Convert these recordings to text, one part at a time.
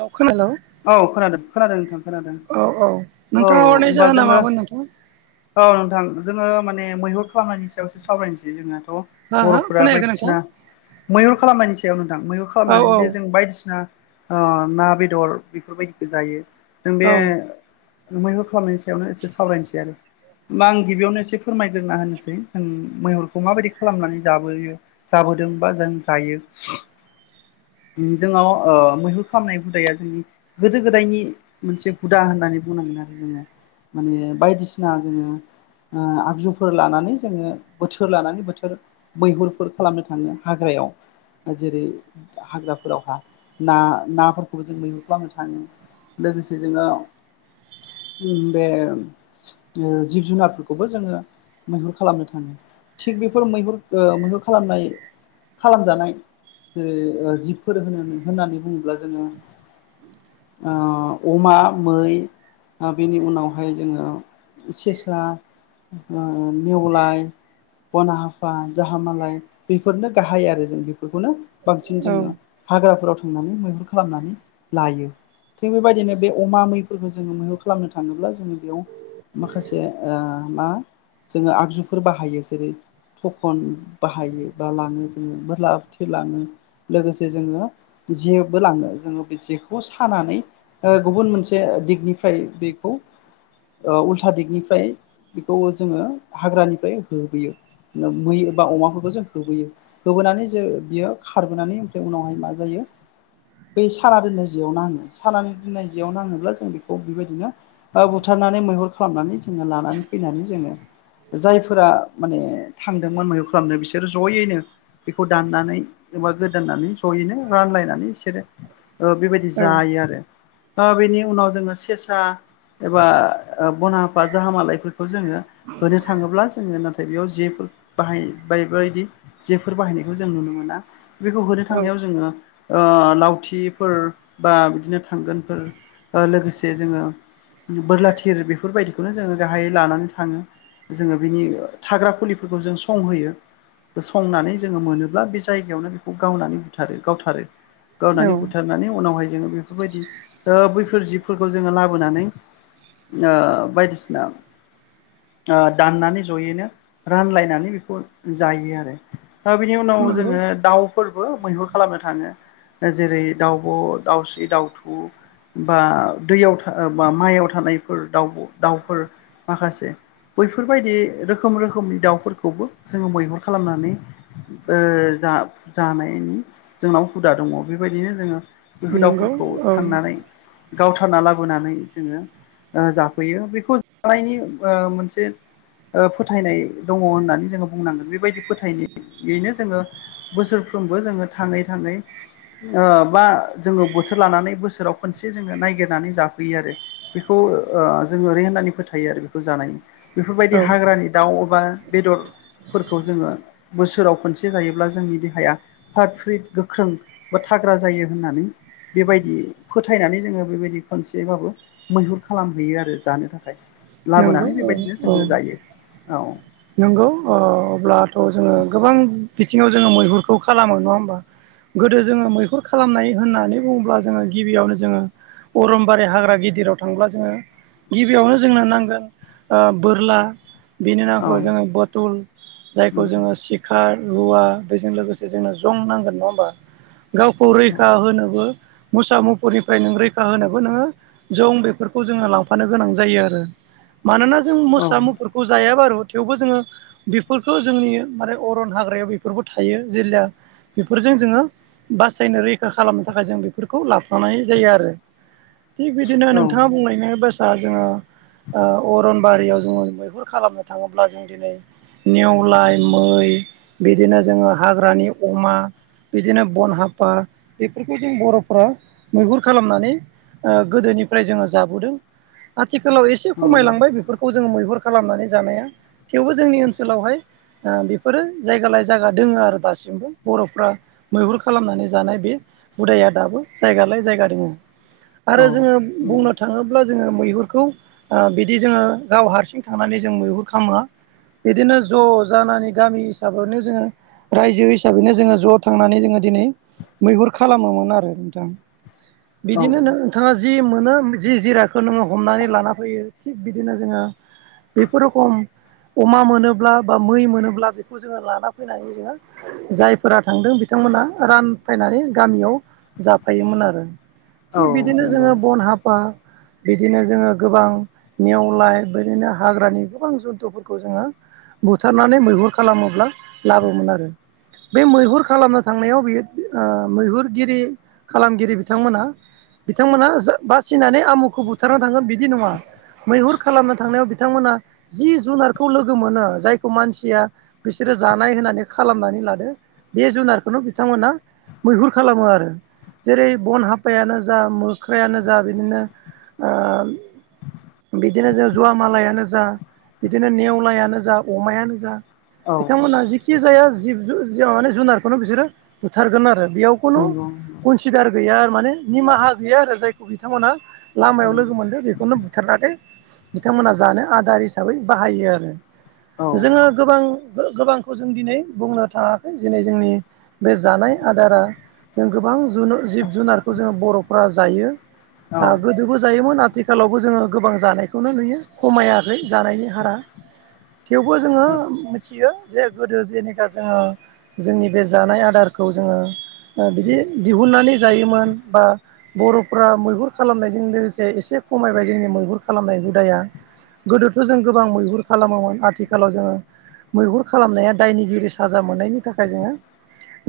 औ खोनादों औ खोनादों खोनादों नोंथां खोनादों औ औ औ नोंथाङा हरनाय होमबा जाहोना जोंङो मामोन नोंथां औ नोंथां जोंङो माने मैहुर खालामनायनि सायावसो सावरायनोसै जोंनाथ' हा हा बर'फोरा खोनायाखै बायदिसिना नोंथां मैहुर खालामनायनि सायाव नोंथां मैहुर औ खालामनानै जे जों बायदिसिना ओ ना बेदर बेफोरबायदिखौ जायो जों बे औ मैहुर खालामनायनि सायावनो एसे सावरायनोसै आरो। मा आं गिबियावनो एसे फोरमायग्रोना होनोसै जों मैहरखौ माबायदि खालामनानै जाबोयो जाबोदोंबा जों जायो जोंनाव मैहुर खामनाय हुदाया जोंनि गोदो गोदायनि मोनसे हुदा होननानै बुंनांगोन आरो जोंङो माने बायदिसिना जोंङो आगजुफोर लानानै जोंङो बोथोर लानानै बोथोर मैहुरफोर खालामनो थाङो हाग्रायाव जेरै हाग्राफोरावहा ना नाफोरखौबो जों मैगुर खालामनो थाङो लोगोसे जोंङो बे जिब जुनारफोरखौबो जोंङो मैहुर खालामनो थाङो थिग बेफोर मैहुर मैहुर खालामनाय खालामजानाय जेरै जिबफोर होनो होननानै बुङोब्ला जोंङो ओ अमा मै बेनि उनावहाय जोंङो सेसा ओ नेवलाय बना हाफा जाहा मालाय बेफोरनो गाहाय आरो जों बेफोरखौनो बांसिन औ जोंङो हाग्राफोराव थांनानै मैहुर खालामनानै लायो। थिग बेबायदिनो बे अमा मैफोरखौ जोंङो मैह खालामनो थाङोब्ला जों बेयाव माखासे मा जोंङो आगजुफोर बाहायो जेरै थखन बाहायो बा लाङो जोंङो बा लावथि लाङो लोगोसे जोंङो जेबो लाङो जोंङो बे जेखौ खानानै गुबुन मोनसे दिगनिफ्राय बेखौ उल्था दिगनिफ्राय बेखौ जोंङो हाग्रानिफ्राय होबोयो मै बा अमाफोरखौ जों होबोयो। होबोनानै जों बियो खारबोनानै ओमफ्राय उनावहाय मा जायो बै साना दोननाय जेयाव नाङो साना दोननाय जेयाव नाङोब्ला जों बेखौ बेबायदिनो बा बुथारनानै मैहुर खालामनानै जोंङो लानानै फैनानै जोंङो जायफोरा माने थांदोंमोन मैहुर खालामनो बिसोर जयैनो बेखौ दाननानै एबा गोदाननानै ज'यैनो रानलायनानै बिसोरो बेबायदि औ जायो आरो बेनि उनाव जोंङो सेसा एबा बना हफा जाह मालायफोरखौ जोंङो होनो थाङोब्ला जोङो नाथाय बेयाव जेफोर बाहाय बाय बायदि जेफोर बाहायनायखौ जों नुनो मोना बेखौ होनो थांनायाव जोङो ओ लावथिफोर बा बिदिनो थांगोनफोर लोगोसे जोंङो बोरला थिर बेफोरबायदिखौनो जोंङो गाहायै लानानै थाङो जोंङो बिनि थाग्रा खुलिफोरखौ जों संहोयो संनानै जोङो मोनोब्ला बे जायगायावनो बेखौ गावनानै बुथारो गावथारो। औ औ गावनानै बुथारनानै उनावहाय जोङो बेफोरबायदि ओ बैफोर जिबफोरखौ जोङो लाबोनानै ओ बायदिसिना ओ दाननानै जयैनो रानलायनानै बेखौ जायो आरो। हा बिनि उनाव नंगौ जोङो दाउफोरबो मैहुर खालामनो थाङो जेरै दाउब' दाउस्रि दाउथु बा दैयाव था बा माइआव थानायफोर दाउब' दाउफोर माखासे बैफोरबायदि रोखोम रोखोमनि दाउफोरखौबो जोङो मैहुर खालामनानै ओ जा जानाय जोंनाव हुदा दङ बेबायदिनो जोङो बिफोर नंगौ दावउफोरखौ औ थांनानै गावथारना लाबोनानै जोङो ओ जाफैयो बेखौ जानायनि ओ मोनसे ओ फोथायनाय दङ होननानै जोङो बुंनांगोन बेबायदि फोथायनायैनो जोङो बोसोरफ्रोमबो जोङो थाङै थाङै ओ बा जोङो बोथोर लानानै बोसोराव खनसे जोङो नायगिरनानै जाफैयो आरो। बेखौ ओ जों ओरै होननानै फोथायो आरो बेखौ जानाय बेफोरबायदि औ हाग्रानि दाउ एबा बेदरफोरखौ जोङो बोसोराव खनसे जायोब्ला जोंनि देहाया फात फ्रिट गोख्रों बा थाग्रा जायो होननानै बेबायदि फोथायनानै जोङो बेबायदि खनसेबाबो मैहुर खालामहैयो आरो जानो थाखाय नंगौ लाबोनानै बेबायदिनो जोङो जायो औ। नोंगौ ओ अब्लाथ' जोङो गोबां बिथिङाव जोङो मैहुरखौ खालामो नङा होमबा? गोदो जोङो मैहुर खालामनाय होननानै बुङोब्ला जोङो गिबियावनो जोङो अरमबारि हाग्रा गिदिराव थांब्ला जोङो गिबियावनो जोंनो नां ओ बोरला बेनि उनाव औ जों बोतुल जायखौ नंगौ जोङो सिब खार रुवा बेजों लोगोसे जोंनो जं नांगोन नङा होमबा? गावखौ रैखा होनोबो मुसा मुफुरनिफ्राय नों रैखा होनोबो नोङो जं बेफोरखौ जोङो लांफानो गोनां जायो आरो। मानोना जों औ मोसा मुुफुरखौ जायाबार' आरो थेवबो जोङो बेफोरखौ जोंनि माने अरन हाग्रायाव बेफोरबो थायो जिरजा बेफोरजों जोङो बासायनो रैखा खालामनो थाखाय जों बिफोरखौ लाफानाय जायो आरो। थिग बिदिनो औ नोंथाङा बुंलायनो बासा जोङो ओ अरनबारियाव जोङो मैहुर खालामनो थाङोब्ला जों दिनै नेवलाय मै बिदिनो जोङो हाग्रानि अमा बिदिनो बन हाफा बेफोरखौ जों बर'फ्रा मैहुर खालामनानै ओ गोदोनिफ्राय जोङो जाबोदों आथिखालाव एसे खमायलांबाय औ बेफोर खौ जोङो मैहुर खालामनानै जानाया थेवबो जोंनि ओनसोलावहाय ओ बेफोरो जायगा लायै जायगा दोङो आरो दासिमबो बर'फ्रा मैहुर खालामनानै जानाय बे हुदाया दाबो जायगा लाय जायगा दोङो। औ आरो जोङो नंगौ बुंनो थाङोब्ला जोङो मैहुरखौ ओ बिदि जोङो गाव हारसिं थांनानै जों मैहुर खामा। बिदिनो ज' जानानै गामि हिसाबावनो जोङो रायजो हिसाबैनो जोङो ज' थांनानै जोङो दिनै मैहुर खालामोमोन आरो नोंथां। बिदिनो औ नोंथाङा जि मोनो जि जिरादखौ नोङो हमनानै लाना होयो थिग बिदिनो जोङो बेफोर रोखम अमा मोनोब्ला बा मै मोनोब्ला बेखौ जोङो लाना फैनानै जोङो जायफोरा थांदों बिथांमोना रानफायनानै गामियाव जाफायोमोन आरो। औ थिग बिदिनो नंगौ जोङो बन हाफा बिदिनो जोङो गोबां नेवलाय बिदिनो हाग्रानि गोबां जुन्थुफोरखौ जोङो बुथारनानै मैहुर खालामोब्ला लाबोमोन आरो। बे मैहुर खालामनो थांनायाव बियो ओ मैहुरगिरि खालामगिरि बिथांमोना बिथांमोना बासिनानै आमुखौ बुथारना थांगोन बिदि नङा मैहुर खालामनो थांनायाव बिथांमोना जि जुनारखौ लोगो मोनो जायखौ मानसिया बिसोरो जानाय होनानै खालामनानै लादो बे जुनारखौनो बिथांमोना मैहुर खालामो आरो। जेरै बन हाफायानो जा मोख्रायानो जा बिदिनो ओ [inaudible] बिदिनो जों जुवा मालायानो जा बिदिनो नेवलायानो जा अमायानो जा औ बिथांमोनहा जिखि जाया जिब ज माने जुनारखौनो बिसोरो बुथारगोन आरो बेयाव खुनु नंगौ कनसिदार गैया माने औ निमाहा गैया आरो जाय खौ बिथांमोना औ लामायाव लोगो मोनदों बेखौ बेखौनो बुथारलाथायो बिथांमोनहा जानो आदार हिसाबै बाहायो आरो। औ जोङो गोबां गोबांखौ जों दिनै बुंनो थाङाखै दिनै जोंनि। बे जानाय आदारा जों गोबां ज जिब जुनारखौ जोंङो बर'फोरा जायो। औ गोदोबो जायोमोन आथिखाल। आथिखालावबो जोङो गोबां जानायखौनो नुयो खमायाखै जानायनि हारा थेवबो जोङो मिथियो जे गोदो जेनेखा जोङो। जोंनि बे जानाय आदारखौ जोङो बिदि दिहुननानै जायोमोन बा। बर'फोरा मैहुर खालामनायजों लोगोसे एसे खमायबाय जोंनि मैहुर खालामनाय हुदाया। गोदोथ' जों गोबां मैहुर खालामोमोन आथिखालाव जोङो। मैहुर खालामनाया दायनिगिरि साजा मोननायनि थाखाय जोङो।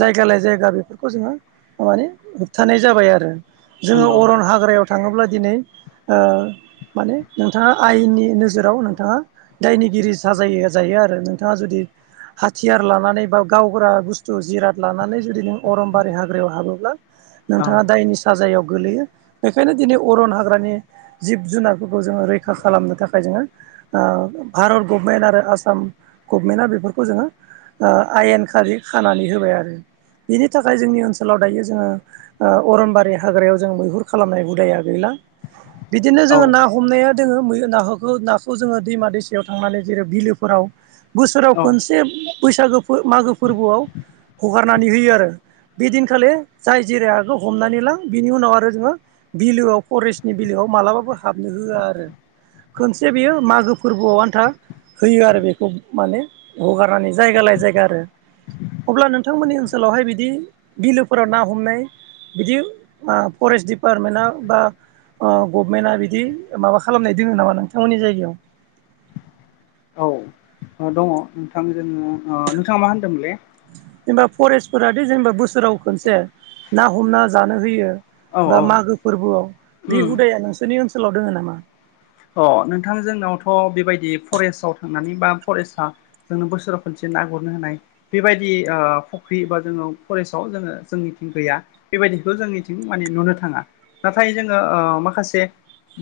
जायगा लाय जायगा बेफोरखौ जोङो माने होबथानाय जाबाय आरो। जोङो नंगौ अरन हाग्रायाव थाङोब्ला दिनै। ओ माने नोंथाङा आयेननि नोजोराव नोंथाङा। दायनिगिरि साजायो जायो आरो नोंथाङा जुदि। हाथियार लानानै बा गावग्रा बुस्थु जिराद लानानै जुदि नों अरमबारि हाग्रायाव हाबोब्ला। औ नोंथाङा दायनि साजायाव गोगलैयो बेखायनो दिनै अरन हाग्रानि। जिब जुनारफोरखौ जोङो रैखा खालामनो थाखाय जोङो। भारत गभमेन्ट आरो आसाम गभमेन्टआ बेफोरखौ जोङो। आयेन खारि खानानै होबाय आरो बिनि थाखाय जोंनि ओनसोलाव दायो जोङो। ओ अरनबारि हाग्रायाव जों मैहुर खालामनाय हुदाया गैला बिदिनो जोङो औ ना। हमनाया दोङो मै ना नाखौ जोङो दैमा दैसायाव थांनानै जेरै बिलोफोराव बोसोराव औ खनसे बैसागो मागो फोरबोआव हगारनानै होयो आरो। बेदिनखालि जाय जिराय हखौ हमनानै लाां बिनि उनाव आरो जोङो। बिलोआव फरेस्टनि बिलोआव मालाबाबो हाबनो होआ आरो। खनसे बेयो मागो फोरबोआव आन्था होयो आरो बेखौ माने हगारनानै जायगा लाय जायगा आरो। अब्ला नोंथांमोननि ओनसोलावहाय बिदि बिलोफोराव ना हमनाय। बिदि फरेस्ट दिडपार्टमेन्टआ बा। गभमेन्टआ बिदि माबा खालामनाय दङो नामा नोंथांमोननि जायगायाव औ दङ नोंथां जोङो नोंथाङा मा होनदोंमोनलै जेनेबा फरेस्टफोराादि जेनेबा बोसोराव खनसे ना हमना जानो होयो। औ बा औ मागो फोरबोआव बे उम हुदाया नोंसोरनि ओनसोलाव दोङ नामा। अ नोंथां जोंनावथ' बेबायदि फरेस्टआव थांनानै बा फरेस्टआ जोंनो बोसोराव खनसे ना गुरनो होनाय बेबायदि फख्रि बा जोङो फरेस्टआव जोङो जोंनिथिं गैया। बेबायदिखौ जोंनिथिं माने नुनो थाङा। नाथाय जोङो माखासे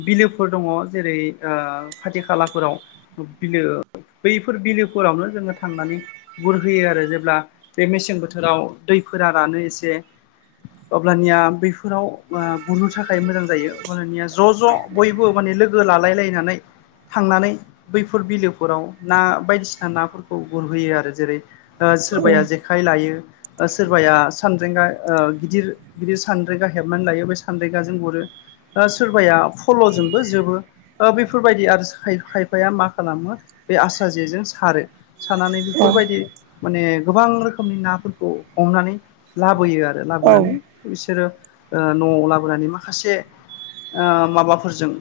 बिलोफोर दङ जेरै खाथि खालाफोराव बिलो बैफोर बिलोफोरावनो जोङो थांनानै गुरहोयो आरो जेब्ला बे मेसें बोथोराव दै फोरा रानो एसे‌ अब्लानिया बेफोराव गुरनो थाखाय मोजां जायो अब्लानिया ज' ज' बयबो माने लोगो। लोगो लालाय लायनानै थांनानै बैफोर बिलोफोराव ना बायदिसिना नाफोरखौ गुरहैयो। आरो जेरै औ सोरबाया जेखाइ लायो सोरबाया सानदांगा ओ गिदिर। बिदि सानद्रेगा हेबनानै लायो बे सानद्रेगाजों गुरो सोरबाया फल'जोंबो जोबो। ओ बेफोरबायदि आरो खायफाया मा खालामो बे आसरा जेजों सारो। सानानै औ बेफोरबायदि माने गोबां रोखोमनि नाफोरखौ हमनानै लाबोयो आरो औ लाबोनानै। बिसोरो ओ न'आव लाबोनानै माखासे ओ माबाफोरजों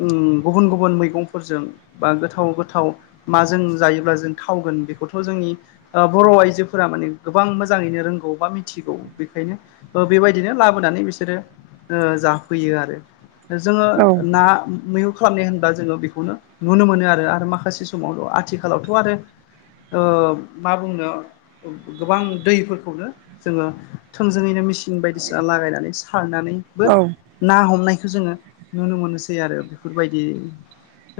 उम गुबुन गुबुन मैगंफोरजों। बा गोथाव गोथाव माजों जायोब्ला जों थावगोन बेखौथ' जोंनि ओ बर' आइजोफोरा माने गोबां मोजाङैनो रोंगौ बा मिथिगौ बेखायनो ओ बेबायदिनो लाबोनानै बिसोरो ओ जाफैयो आरो जोङो ना मैहुर खालामनाय होनब्ला जोङो बेखौनो नुनो मोनोआरो आरो माखासे समावल' आथिखालावथ' आरो ओ मा बुंनो गोबां दैफोरखौनो जोङो थोंजोङैनो मेचिन बायदिसिना लागायनानै सारनानै बो औ ना हमनायखौ जोङो नुनो मोनोसै आरो बेफोरबायदि।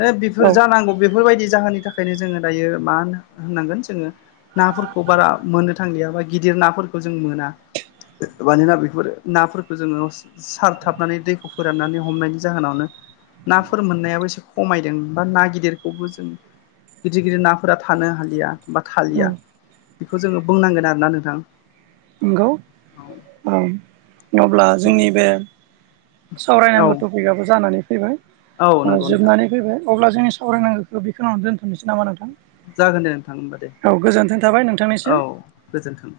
ओ औ बेफोर जानांगौ बेफोरबायदि जाहोननि थाखायनो जोङो दायो मा होनो होननांगोन जोङो नाफोरखौ बारा मोननो थांलिया बा गिदिर नाफोरखौ जों मोना । मानोना बेफोर नाफोरखौ जोङो सारथाबनानै दैखौ फोराननानै हमनायनि जाहोनावनो नाफोर मोननायाबो एसे खमायदों। बा ना गिदिरखौबो जों गिदिर गिदिर नाफोरा थानो हालिया बा औ थालिया । बेखौ जोङो बुंनांगोन आरो ना नोंथां। नंगौ औ अब्ला जोंनि बे औ सावरायनांगौ टपिकआबो जानानै फैबाय औ ओ नंगौ नोंथां जोबनानै फैबाय। अब्ला जोंनि सावरायनांगौखौ बेखौ होनावनो दोनथ'नोसै नामा नोंथां? जागोन दे नोंथां होमबा दे औ गोजोनाय थाबाय औ नोंथांनिसिम । गोजोन्थों।